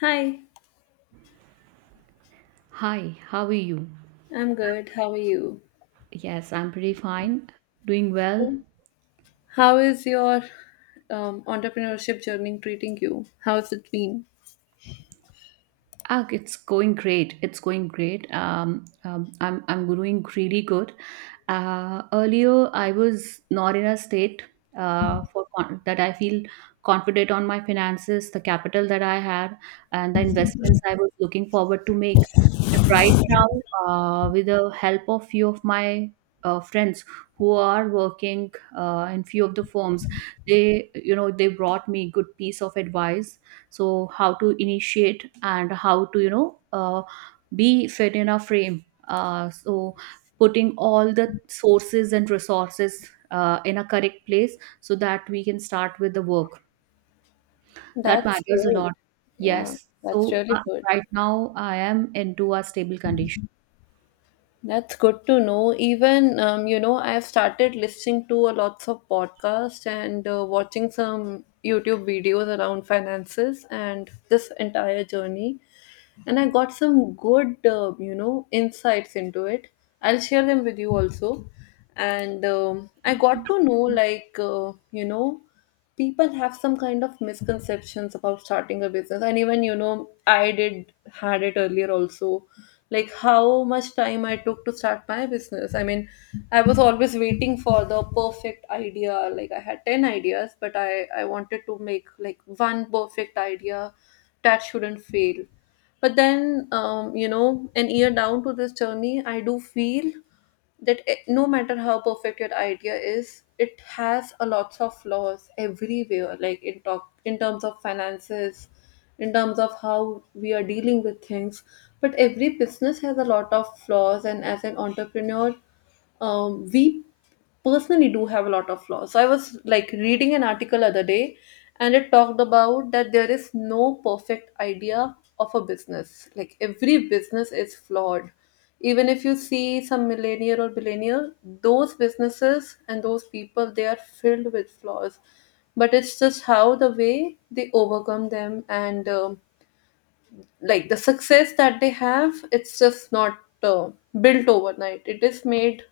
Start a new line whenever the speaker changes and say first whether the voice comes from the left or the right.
left: Hi,
right: Hi, how are you?
left: I'm good. How are you?
right: Yes, I'm pretty fine. Doing well.
left: How is your entrepreneurship journey treating you? How's it been?
right: Ah, it's going great. It's going great. I'm doing really good. Earlier, I was not in a state that I feel confident on my finances, the capital that I had, and the investments I was looking forward to make. But right now, with the help of few of my friends who are working in few of the firms, they you know they brought me good piece of advice. So how to initiate, and how to be fit in a frame, so putting all the sources and resources in a correct place so that we can start with the work that
left: That's
right: matters a
left: good.
right: lot.
left: Yeah,
right: Yes,
left: that's
right: so
left: really good.
right: right now I am into a stable condition.
left: That's good to know. Even, I've started listening to a lots of podcasts and watching some YouTube videos around finances and this entire journey. And I got some good, insights into it. I'll share them with you also. And I got to know, like, people have some kind of misconceptions about starting a business. And even I did had it earlier also. Like, how much time I took to start my business. I mean, I was always waiting for the perfect idea. Like, I had 10 ideas, but I wanted to make like one perfect idea that shouldn't fail, but then, an year down to this journey, I do feel that no matter how perfect your idea is, it has a lots of flaws everywhere. Like in talk, in terms of finances, in terms of how we are dealing with things. But every business has a lot of flaws, and as an entrepreneur, we personally do have a lot of flaws. So I was like reading an article other day, and it talked about that there is no perfect idea of a business. Like every business is flawed. Even if you see some millennial or billionaire, those businesses and those people, they are filled with flaws. But it's just how the way they overcome them, and like the success that they have, it's just not built overnight. It is made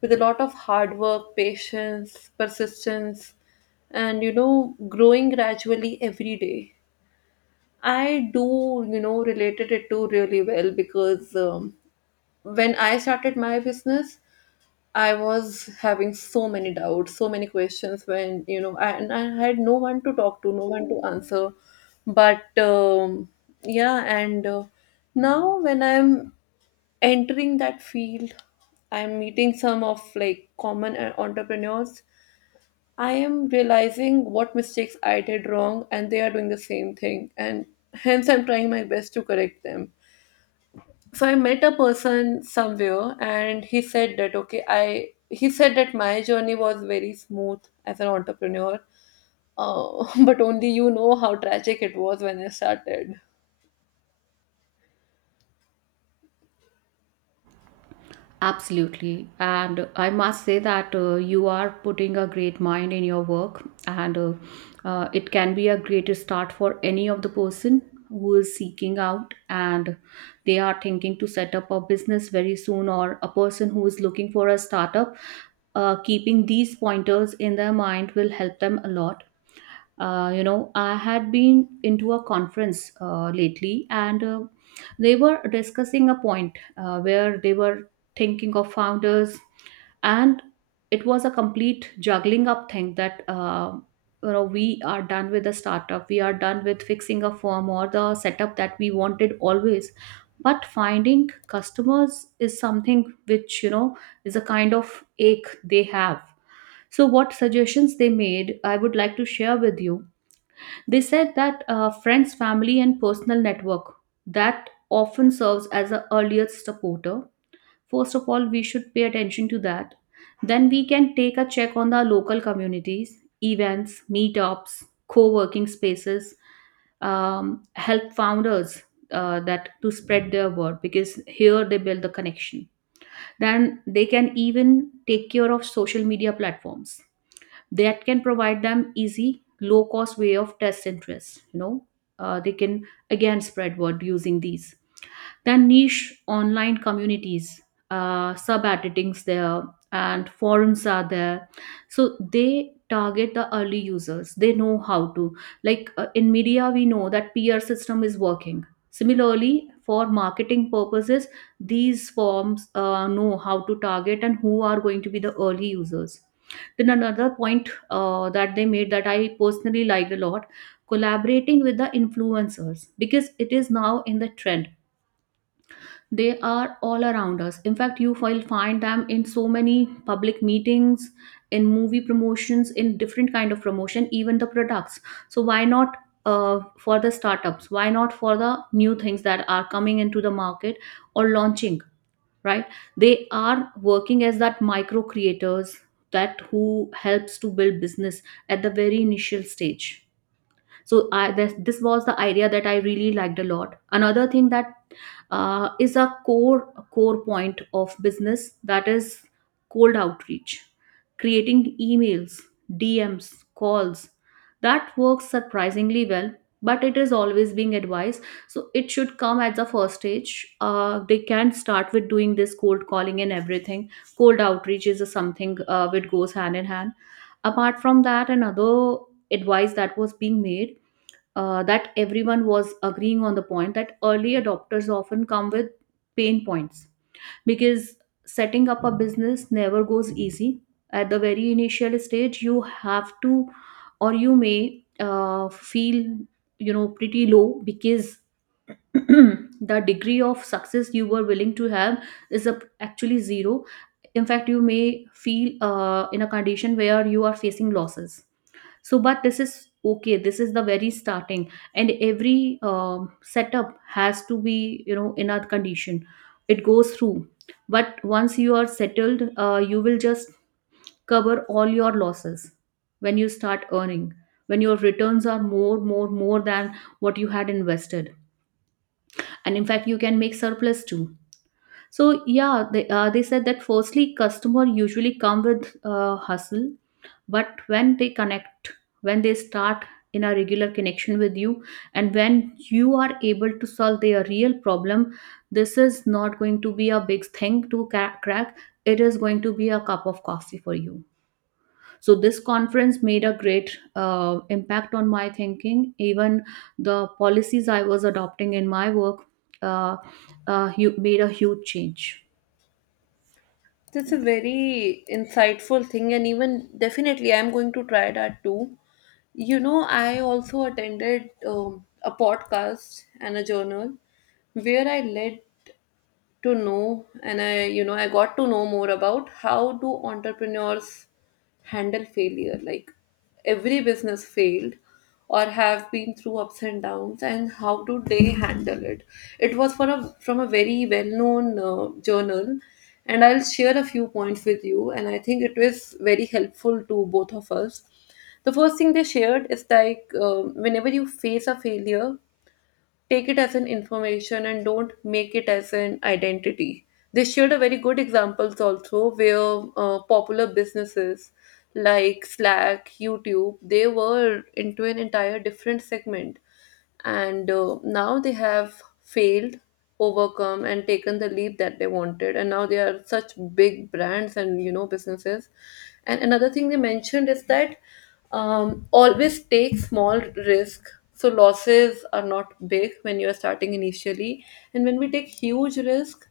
left: with a lot of hard work, patience, persistence, and growing gradually every day. I do related it to really well because when I started my business, I was having so many doubts, so many questions when I, and I had no one to talk to, no one to answer. But yeah, and now when I'm entering that field, I'm meeting some of like common entrepreneurs. I am realizing what mistakes I did wrong, and they are doing the same thing. And hence, I'm trying my best to correct them. So I met a person somewhere, and he said that, okay, I he said that my journey was very smooth as an entrepreneur, but only you know how tragic it was when I started.
right: Absolutely. And I must say that you are putting a great mind in your work, and it can be a great start for any of the person who is seeking out and they are thinking to set up a business very soon, or a person who is looking for a startup. Keeping these pointers in their mind will help them a lot. You know, I had been into a conference lately, and they were discussing a point where they were thinking of founders. And it was a complete juggling up thing that, we are done with the startup, we are done with fixing a firm or the setup that we wanted always, but finding customers is something which, is a kind of ache they have. So what suggestions they made, I would like to share with you. They said that friends, family, and personal network, that often serves as the earliest supporter. First of all, we should pay attention to that. Then we can take a check on the local communities, events, meetups, co-working spaces, help founders that to spread their word, because here they build the connection. Then they can even take care of social media platforms that can provide them easy low cost way of test interest, they can again spread word using these. Then niche online communities, sub editings there, and forums are there, so they target the early users. They know how to, like, in media we know that PR system is working, similarly for marketing purposes, these forms know how to target and who are going to be the early users. Then another point that they made that I personally liked a lot: collaborating with the influencers, because it is now in the trend. They are all around us. In fact, you will find them in so many public meetings, in movie promotions, in different kind of promotion, even the products. So why not for the startups? Why not for the new things that are coming into the market or launching? Right, they are working as that micro creators that who helps to build business at the very initial stage. So this was the idea that I really liked a lot. Another thing that is a core point of business, that is cold outreach, creating emails, DMs, calls, that works surprisingly well. But it is always being advised, so it should come at the first stage. They can start with doing this cold calling and everything. Cold outreach is a something which goes hand in hand. Apart from that, another advice that was being made, that everyone was agreeing on the point that early adopters often come with pain points, because setting up a business never goes easy. At the very initial stage, you have to, or you may feel, pretty low, because the degree of success you were willing to have is actually zero. In fact, you may feel in a condition where you are facing losses. So but this is okay, this is the very starting, and every setup has to be, in a condition it goes through. But once you are settled, you will just cover all your losses when you start earning, when your returns are more than what you had invested, and in fact you can make surplus too. So yeah, they said that firstly, customer usually come with hustle, but when they connect, when they start in a regular connection with you, and when you are able to solve their real problem, this is not going to be a big thing to crack. It is going to be a cup of coffee for you. So this conference made a great impact on my thinking. Even the policies I was adopting in my work uh, made a huge change.
left: That's a very insightful thing, and even definitely I'm going to try that too. I also attended a podcast and a journal where I led to know, and I got to know more about how do entrepreneurs handle failure, like every business failed or have been through ups and downs, and how do they handle it. It was for a from a very well known journal, and I'll share a few points with you, and I think it was very helpful to both of us. The first thing they shared is like whenever you face a failure, take it as an information and don't make it as an identity. They shared a very good examples also where popular businesses like Slack, YouTube, they were into an entire different segment, and now they have failed, overcome and taken the leap that they wanted, and now they are such big brands and businesses. And another thing they mentioned is that always take small risk. So losses are not big when you are starting initially, and when we take huge risk,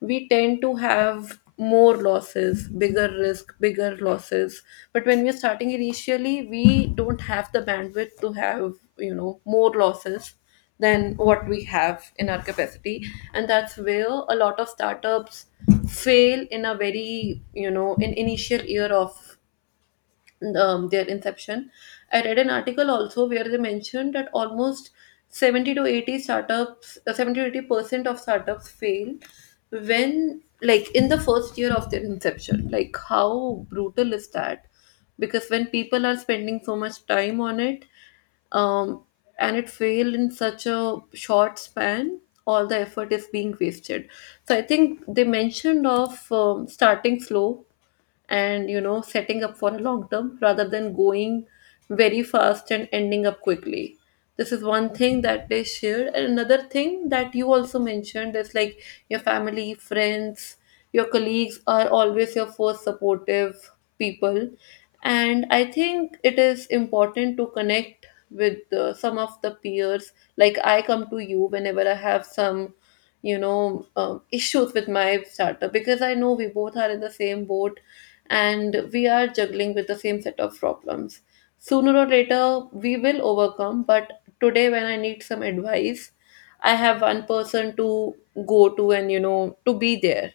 left: we tend to have more losses, bigger risk, bigger losses. But when we're starting initially, we don't have the bandwidth to have more losses than what we have in our capacity. And that's where a lot of startups fail in a very in initial year of their inception. I read an article also where they mentioned that almost 70 to 80 startups, 70 to 80% of startups fail when, like, in the first year of their inception. Like, how brutal is that? Because when people are spending so much time on it, um, and it failed in such a short span, all the effort is being wasted. So I think they mentioned of starting slow, and setting up for a long term rather than going very fast and ending up quickly. This is one thing that they shared, and another thing that you also mentioned is like your family, friends, your colleagues are always your first supportive people. And I think it is important to connect with some of the peers, like I come to you whenever I have some issues with my startup because I know we both are in the same boat, and we are juggling with the same set of problems. Sooner or later, we will overcome, but today, when I need some advice, I have one person to go to and to be there.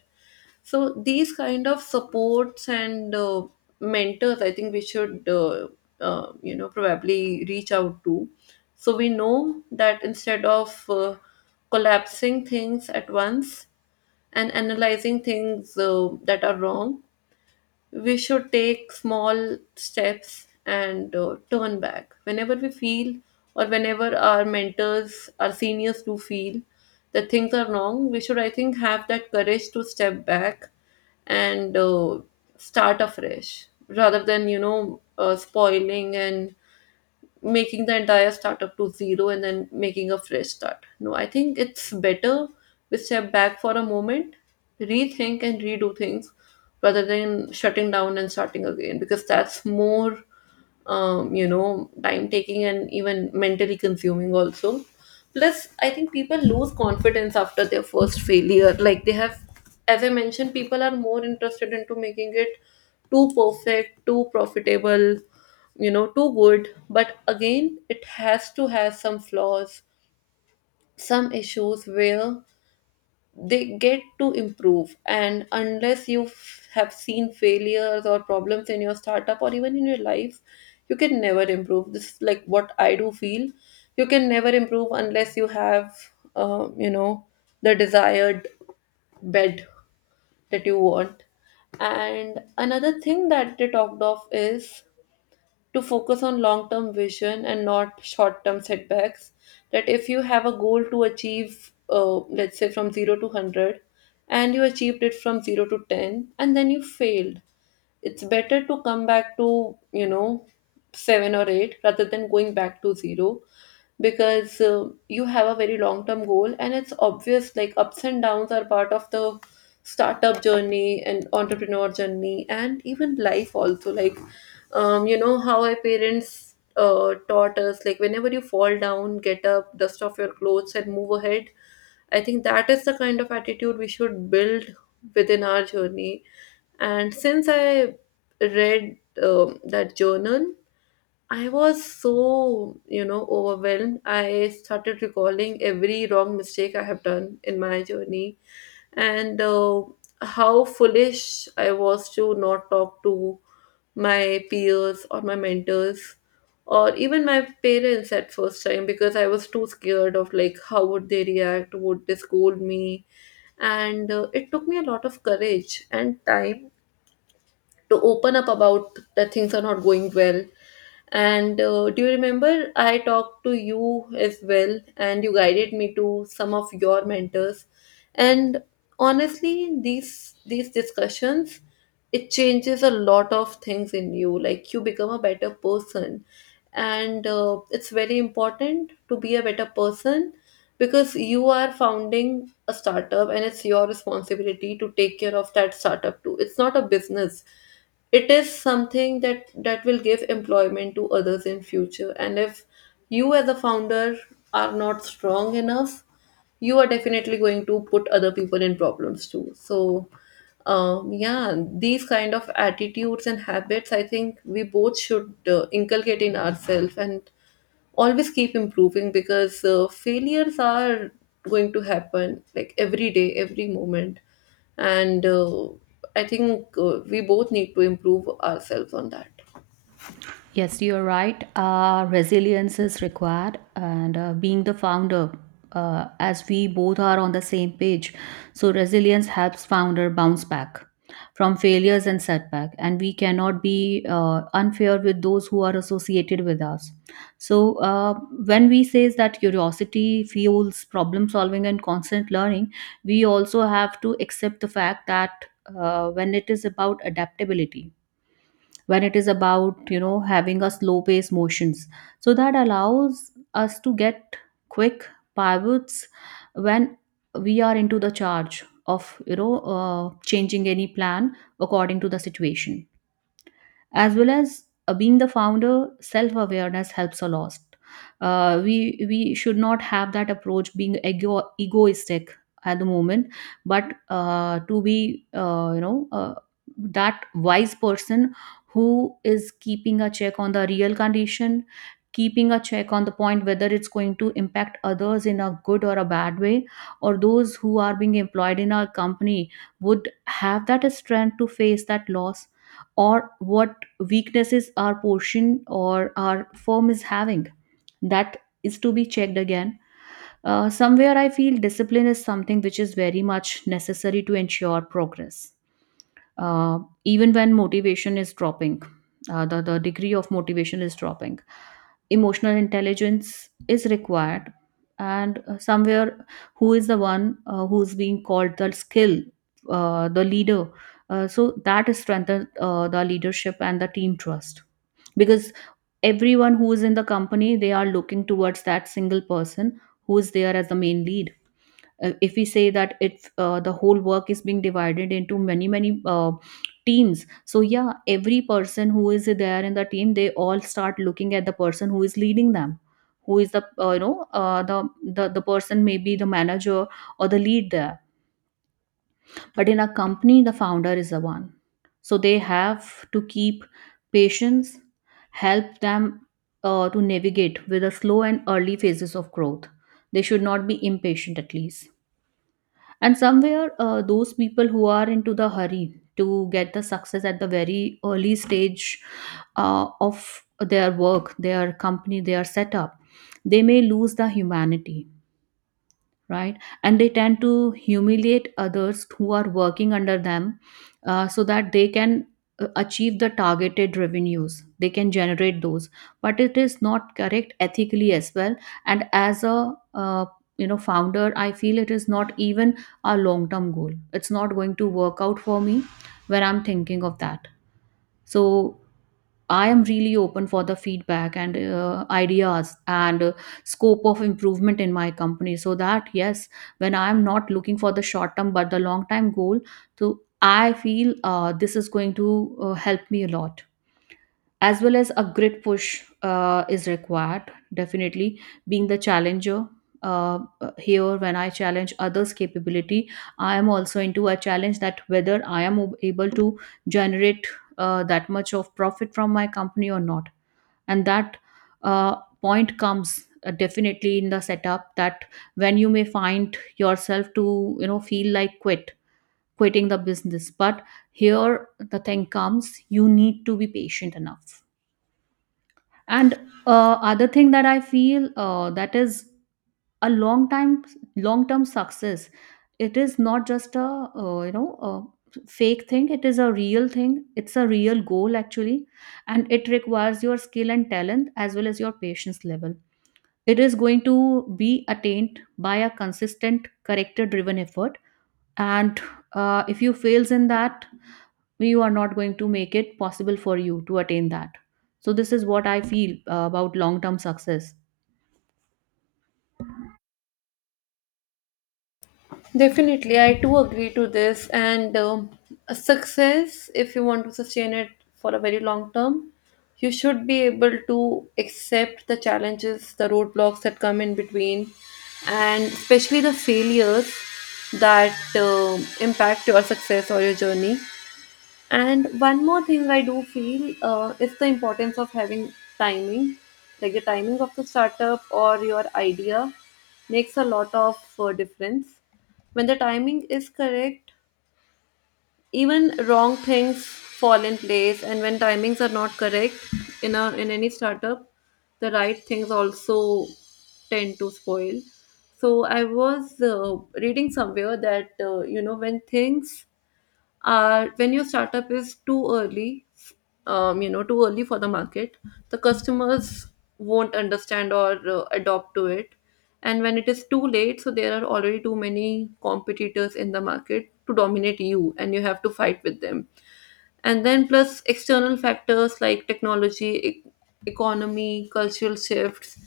left: So, these kind of supports and mentors, I think we should probably reach out to. So, we know that instead of collapsing things at once and analyzing things that are wrong, we should take small steps and turn back whenever we feel or whenever our mentors, our seniors do feel that things are wrong. We should, I think, have that courage to step back and start afresh rather than spoiling and making the entire startup to zero and then making a fresh start. No, I think it's better we step back for a moment, rethink and redo things rather than shutting down and starting again because that's more time taking and even mentally consuming also. Plus, I think people lose confidence after their first failure. Like they have, as I mentioned, people are more interested into making it too perfect, too profitable, too good. But again, it has to have some flaws, some issues where they get to improve, and unless you have seen failures or problems in your startup or even in your life, you can never improve. This is like what I do feel. You can never improve unless you have uh, you know the desired bed that you want. And another thing that they talked of is to focus on long term vision and not short term setbacks. That if you have a goal to achieve, let's say from 0 to 100, and you achieved it from 0 to 10, and then you failed, it's better to come back to 7 or 8 rather than going back to 0 because you have a very long term goal, and it's obvious like ups and downs are part of the startup journey and entrepreneur journey and even life also, like you know how our parents taught us, like whenever you fall down, get up, dust off your clothes and move ahead. I think that is the kind of attitude we should build within our journey. And since I read that journal, I was so overwhelmed. I started recalling every wrong mistake I have done in my journey, and how foolish I was to not talk to my peers or my mentors or even my parents at first time because I was too scared of like how would they react, would they scold me? And it took me a lot of courage and time to open up about that things are not going well. And do you remember I talked to you as well, and you guided me to some of your mentors. And honestly, these discussions, it changes a lot of things in you. Like you become a better person, and it's very important to be a better person because you are founding a startup, and it's your responsibility to take care of that startup too. It's not a business. It is something that will give employment to others in future. And if you as a founder are not strong enough, you are definitely going to put other people in problems too. So, yeah, these kind of attitudes and habits, I think we both should inculcate in ourselves and always keep improving because failures are going to happen like every day, every moment. And I think, we both need to improve ourselves on that.
right: Yes, you're right. Resilience is required, and being the founder, as we both are on the same page, so resilience helps founder bounce back from failures and setback, and we cannot be unfair with those who are associated with us. So when we says that curiosity fuels problem solving and constant learning, we also have to accept the fact that, when it is about adaptability, when it is about, having a slow pace motions, so that allows us to get quick pivots when we are into the charge of, changing any plan according to the situation. As well as being the founder, self awareness helps a lot. We should not have that approach, being egoistic at the moment, but to be, that wise person who is keeping a check on the real condition, keeping a check on the point whether it's going to impact others in a good or a bad way, or those who are being employed in our company would have that strength to face that loss, or what weaknesses our portion or our firm is having. That is to be checked again. Somewhere I feel discipline is something which is very much necessary to ensure progress. Even when motivation is dropping, the degree of motivation is dropping, emotional intelligence is required. And somewhere, who is the one who's being called the skill, the leader? So that is strengthened the leadership and the team trust, because everyone who is in the company, they are looking towards that single person who is there as the main lead. If we say that if the whole work is being divided into many many uh, teams, so yeah, every person who is there in the team, they all start looking at the person who is leading them, who is the uh, the, person, maybe the manager or the lead there, but in a company, the founder is the one. So they have to keep patience, help them to navigate with the slow and early phases of growth. They should not be impatient, at least. And somewhere, those people who are into the hurry to get the success at the very early stage of their work, their company, their setup, they may lose the humanity, right? And they tend to humiliate others who are working under them, so that they can achieve the targeted revenues. They can generate those, but it is not correct ethically as well. And as a, founder, I feel it is not even a long term goal. It's not going to work out for me when I'm thinking of that. So I am really open for the feedback and ideas and scope of improvement in my company so that yes, when I am not looking for the short term but the long term goal, so I feel this is going to help me a lot, as well as a grit push is required definitely, being the challenger. uh, Here when I challenge others capability, I am also into a challenge that whether I am able to generate that much of profit from my company or not. And that uh, point comes definitely in the setup that when you may find yourself to feel like quitting the business. But here the thing comes, you need to be patient enough. And other thing that I feel that is a long time long term success, it is not just a a fake thing, it is a real thing, it's a real goal actually. And it requires your skill and talent as well as your patience level. It is going to be attained by a consistent character driven effort, and if you fails in that, you are not going to make it possible for you to attain that. So, this is what I feel about long term success.
left: Definitely, I do agree to this. And a success, if you want to sustain it for a very long term, you should be able to accept the challenges, the roadblocks that come in between, and especially the failures that impact your success or your journey. And one more thing I do feel is the importance of having timing, like the timing of the startup or your idea makes a lot of difference. When the timing is correct, even wrong things fall in place, and when timings are not correct in any startup, the right things also tend to spoil. So I was reading somewhere that when things are when your startup is too early, too early for the market, the customers won't understand or adopt to it. And when it is too late, so there are already too many competitors in the market to dominate you and you have to fight with them. And then plus external factors like technology, economy, cultural shifts.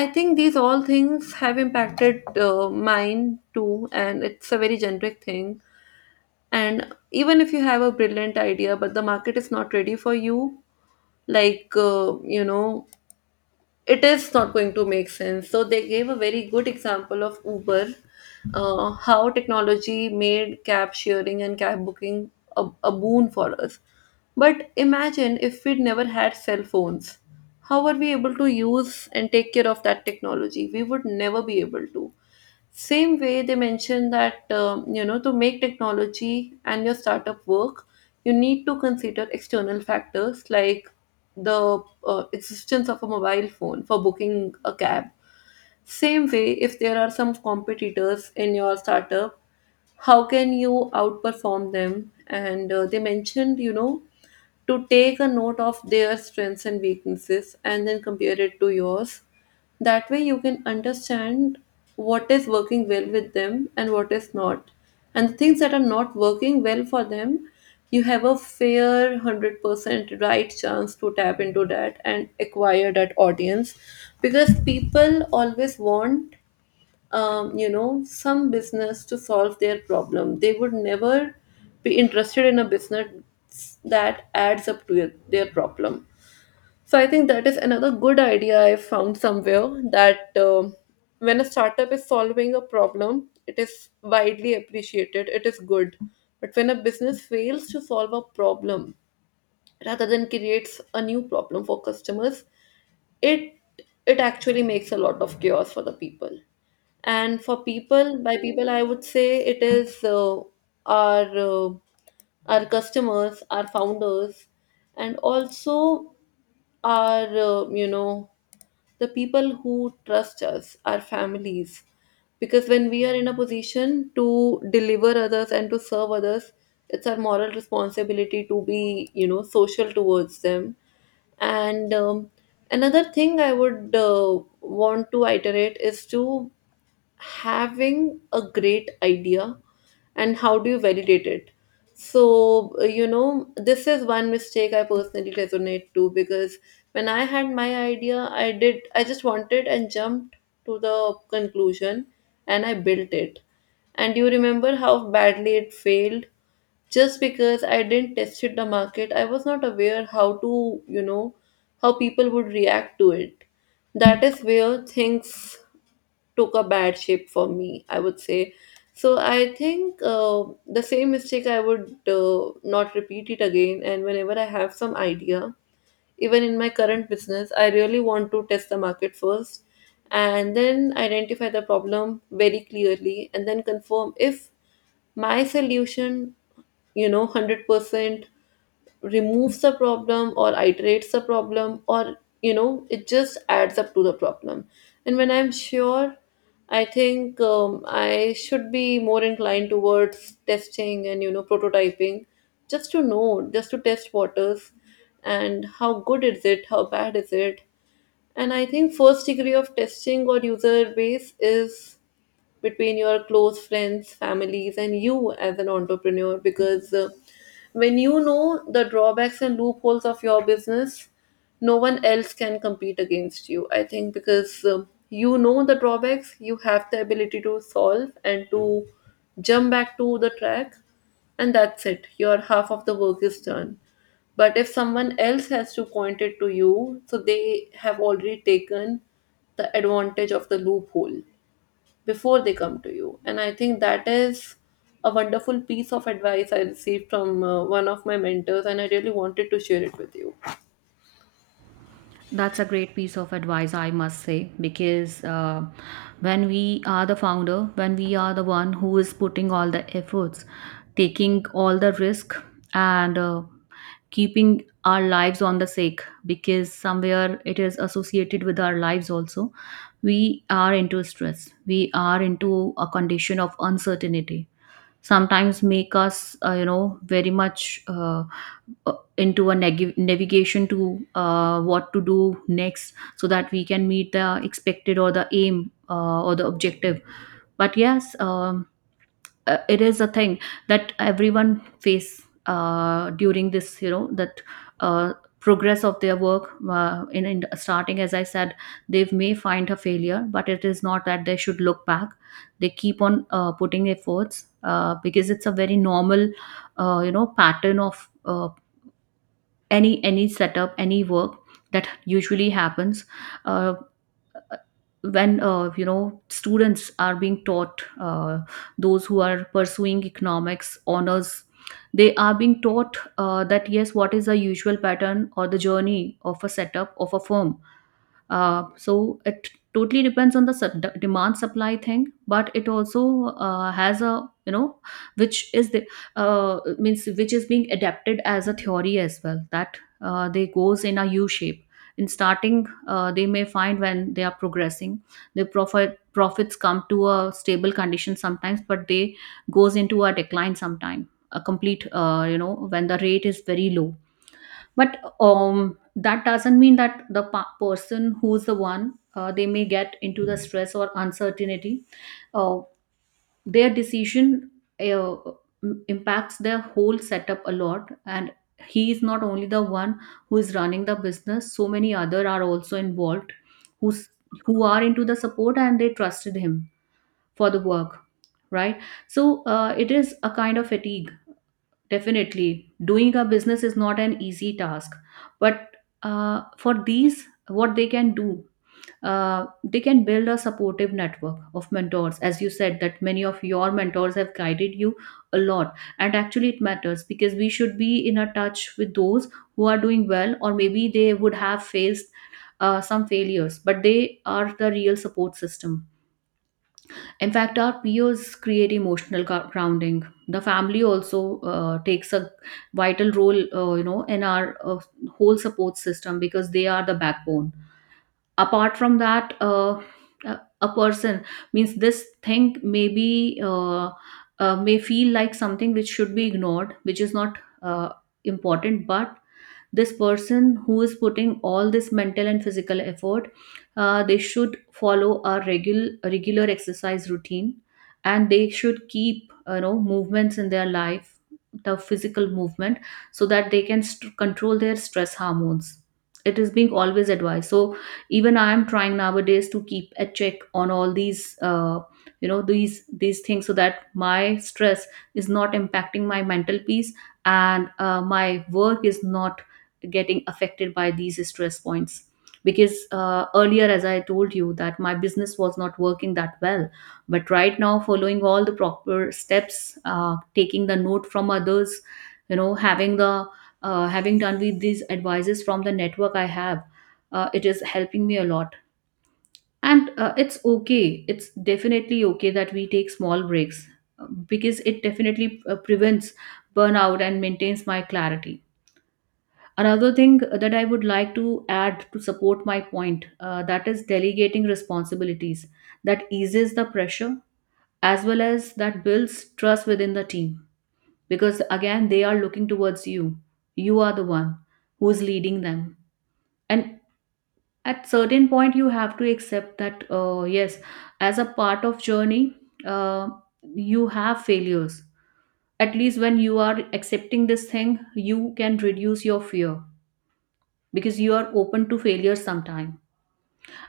left: I think these all things have impacted mine too, and it's a very generic thing. And even if you have a brilliant idea but the market is not ready for you, like it is not going to make sense. So they gave a very good example of Uber, how technology made cab sharing and cab booking a boon for us. But imagine if we'd never had cell phones, how are we able to use and take care of that technology? We would never be able to. Same way, they mentioned that, to make technology and your startup work, you need to consider external factors like the existence of a mobile phone for booking a cab. Same way, if there are some competitors in your startup, how can you outperform them? And they mentioned, to take a note of their strengths and weaknesses and then compare it to yours. That way, you can understand what is working well with them and what is not. And the things that are not working well for them, you have a fair 100% right chance to tap into that and acquire that audience, because people always want, some business to solve their problem. They would never be interested in a business that adds up to their problem. So I think that is another good idea I found somewhere, that when a startup is solving a problem, it is widely appreciated, it is good. But when a business fails to solve a problem, rather than creates a new problem for customers, it it actually makes a lot of chaos for the people. And for people, by people I would say it is our uh, our customers, our founders, and also our, the people who trust us, our families. Because when we are in a position to deliver others and to serve others, it's our moral responsibility to be, social towards them. And another thing I would want to iterate is to having a great idea and how do you validate it. So, this is one mistake I personally resonate to, because when I had my idea, I just wanted and jumped to the conclusion, and I built it. And you remember how badly it failed? Just because I didn't tested the market, I was not aware how to, how people would react to it. That is where things took a bad shape for me, I would say. So I think, the same mistake I would not repeat it again. And whenever I have some idea, even in my current business, I really want to test the market first and then identify the problem very clearly, and then confirm if my solution, 100% removes the problem or iterates the problem, or it just adds up to the problem. And when I'm sure, I think I should be more inclined towards testing and, prototyping, just to know, just to test waters and how good is it, how bad is it. And I think first degree of testing or user base is between your close friends, families, and you as an entrepreneur. Because when you know the drawbacks and loopholes of your business, no one else can compete against you. I think because you know the drawbacks, you have the ability to solve and to jump back to the track, and that's it. Your half of the work is done. But if someone else has to point it to you, so they have already taken the advantage of the loophole before they come to you. And I think that is a wonderful piece of advice I received from one of my mentors, and I really wanted to share it with you.
right: That's a great piece of advice, I must say, because when we are the founder, when we are the one who is putting all the efforts, taking all the risk, and keeping our lives on the sake, because somewhere it is associated with our lives also, we are into stress. We are into a condition of uncertainty sometimes, make us very much into a navigation to what to do next so that we can meet the expected or the aim or the objective. But yes, um, it is a thing that everyone face during this, you know, that uh, progress of their work in starting, as I said, they may find a failure, but it is not that they should look back. They keep on putting efforts because it's a very normal pattern of any setup, any work that usually happens. uh, when students are being taught those who are pursuing economics honors, they are being taught that yes, what is the usual pattern or the journey of a setup of a firm. So it totally depends on the demand supply thing, but it also has, a which is the means, which is being adapted as a theory as well, that they goes in a U shape. In starting, they may find, when they are progressing, the profits come to a stable condition sometimes, but they goes into a decline sometime. A complete, when the rate is very low. But um, that doesn't mean that the person who's the one, they may get into the stress or uncertainty. uh, their decision uh, impacts their whole setup a lot. And he is not only the one who is running the business, so many other are also involved, who's who are into the support and they trusted him for the work, right? So it is a kind of fatigue. Definitely, doing a business is not an easy task, but for these, what they can do, they can build a supportive network of mentors. As you said, that many of your mentors have guided you a lot, and actually, it matters because we should be in a touch with those who are doing well, or maybe they would have faced some failures, but they are the real support system. In fact, our peers create emotional grounding. The family also takes a vital role, in our whole support system, because they are the backbone. Apart from that, a person means this thing maybe may feel like something which should be ignored, which is not uh, important, but this person who is putting all this mental and physical effort, they should follow a regular exercise routine, and they should keep, movements in their life, the physical movement, so that they can control their stress hormones. It is being always advised. So even I am trying nowadays to keep a check on all these these things, so that my stress is not impacting my mental peace, and my work is not getting affected by these stress points. Because earlier, as I told you, that my business was not working that well, but right now, following all the proper steps, taking the note from others, having the having done with these advices from the network I have, it is helping me a lot. And it's okay, it's definitely okay that we take small breaks, because it definitely prevents burnout and maintains my clarity. Another thing that I would like to add to support my point that is delegating responsibilities, that eases the pressure as well as that builds trust within the team, because again they are looking towards you. You are the one who is leading them, and at certain point you have to accept that yes, as a part of journey, uh, you have failures. At least when you are accepting this thing, you can reduce your fear, because you are open to failure sometime.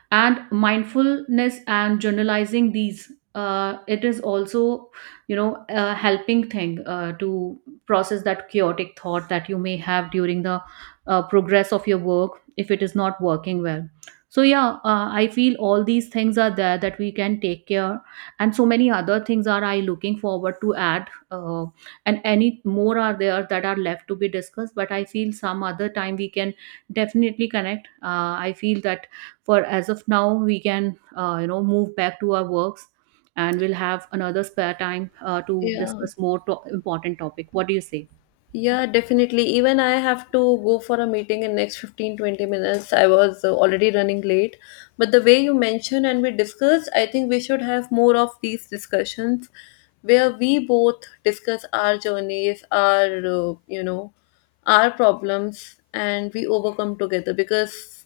right: And mindfulness and journalizing these, it is also, a helping thing to process that chaotic thought that you may have during the progress of your work, if it is not working well. So yeah, I feel all these things are there that we can take care, and so many other things are I looking forward to add, and any more are there that are left to be discussed, but I feel some other time we can definitely connect. I feel that for as of now, we can move back to our works, and we'll have another spare time to
left: Yeah.
right: discuss more important topic. What do you say?
left: Yeah, definitely. Even I have to go for a meeting in next 15-20 minutes. I was already running late. But the way you mentioned and we discussed, I think we should have more of these discussions where we both discuss our journeys, our, our problems, and we overcome together. Because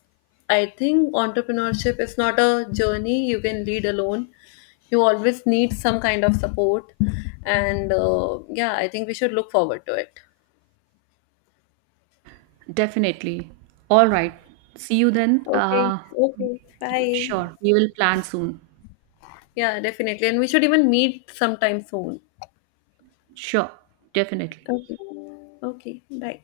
left: I think entrepreneurship is not a journey you can lead alone. You always need some kind of support. And yeah, I think we should look forward to it.
right: Definitely. All right, see you then.
left: Okay, okay.
right: Yeah,
left: Bye.
right: sure, we will plan soon.
left: Yeah, definitely. And we should even meet sometime soon.
right: Sure, definitely.
left: Okay. Okay, bye.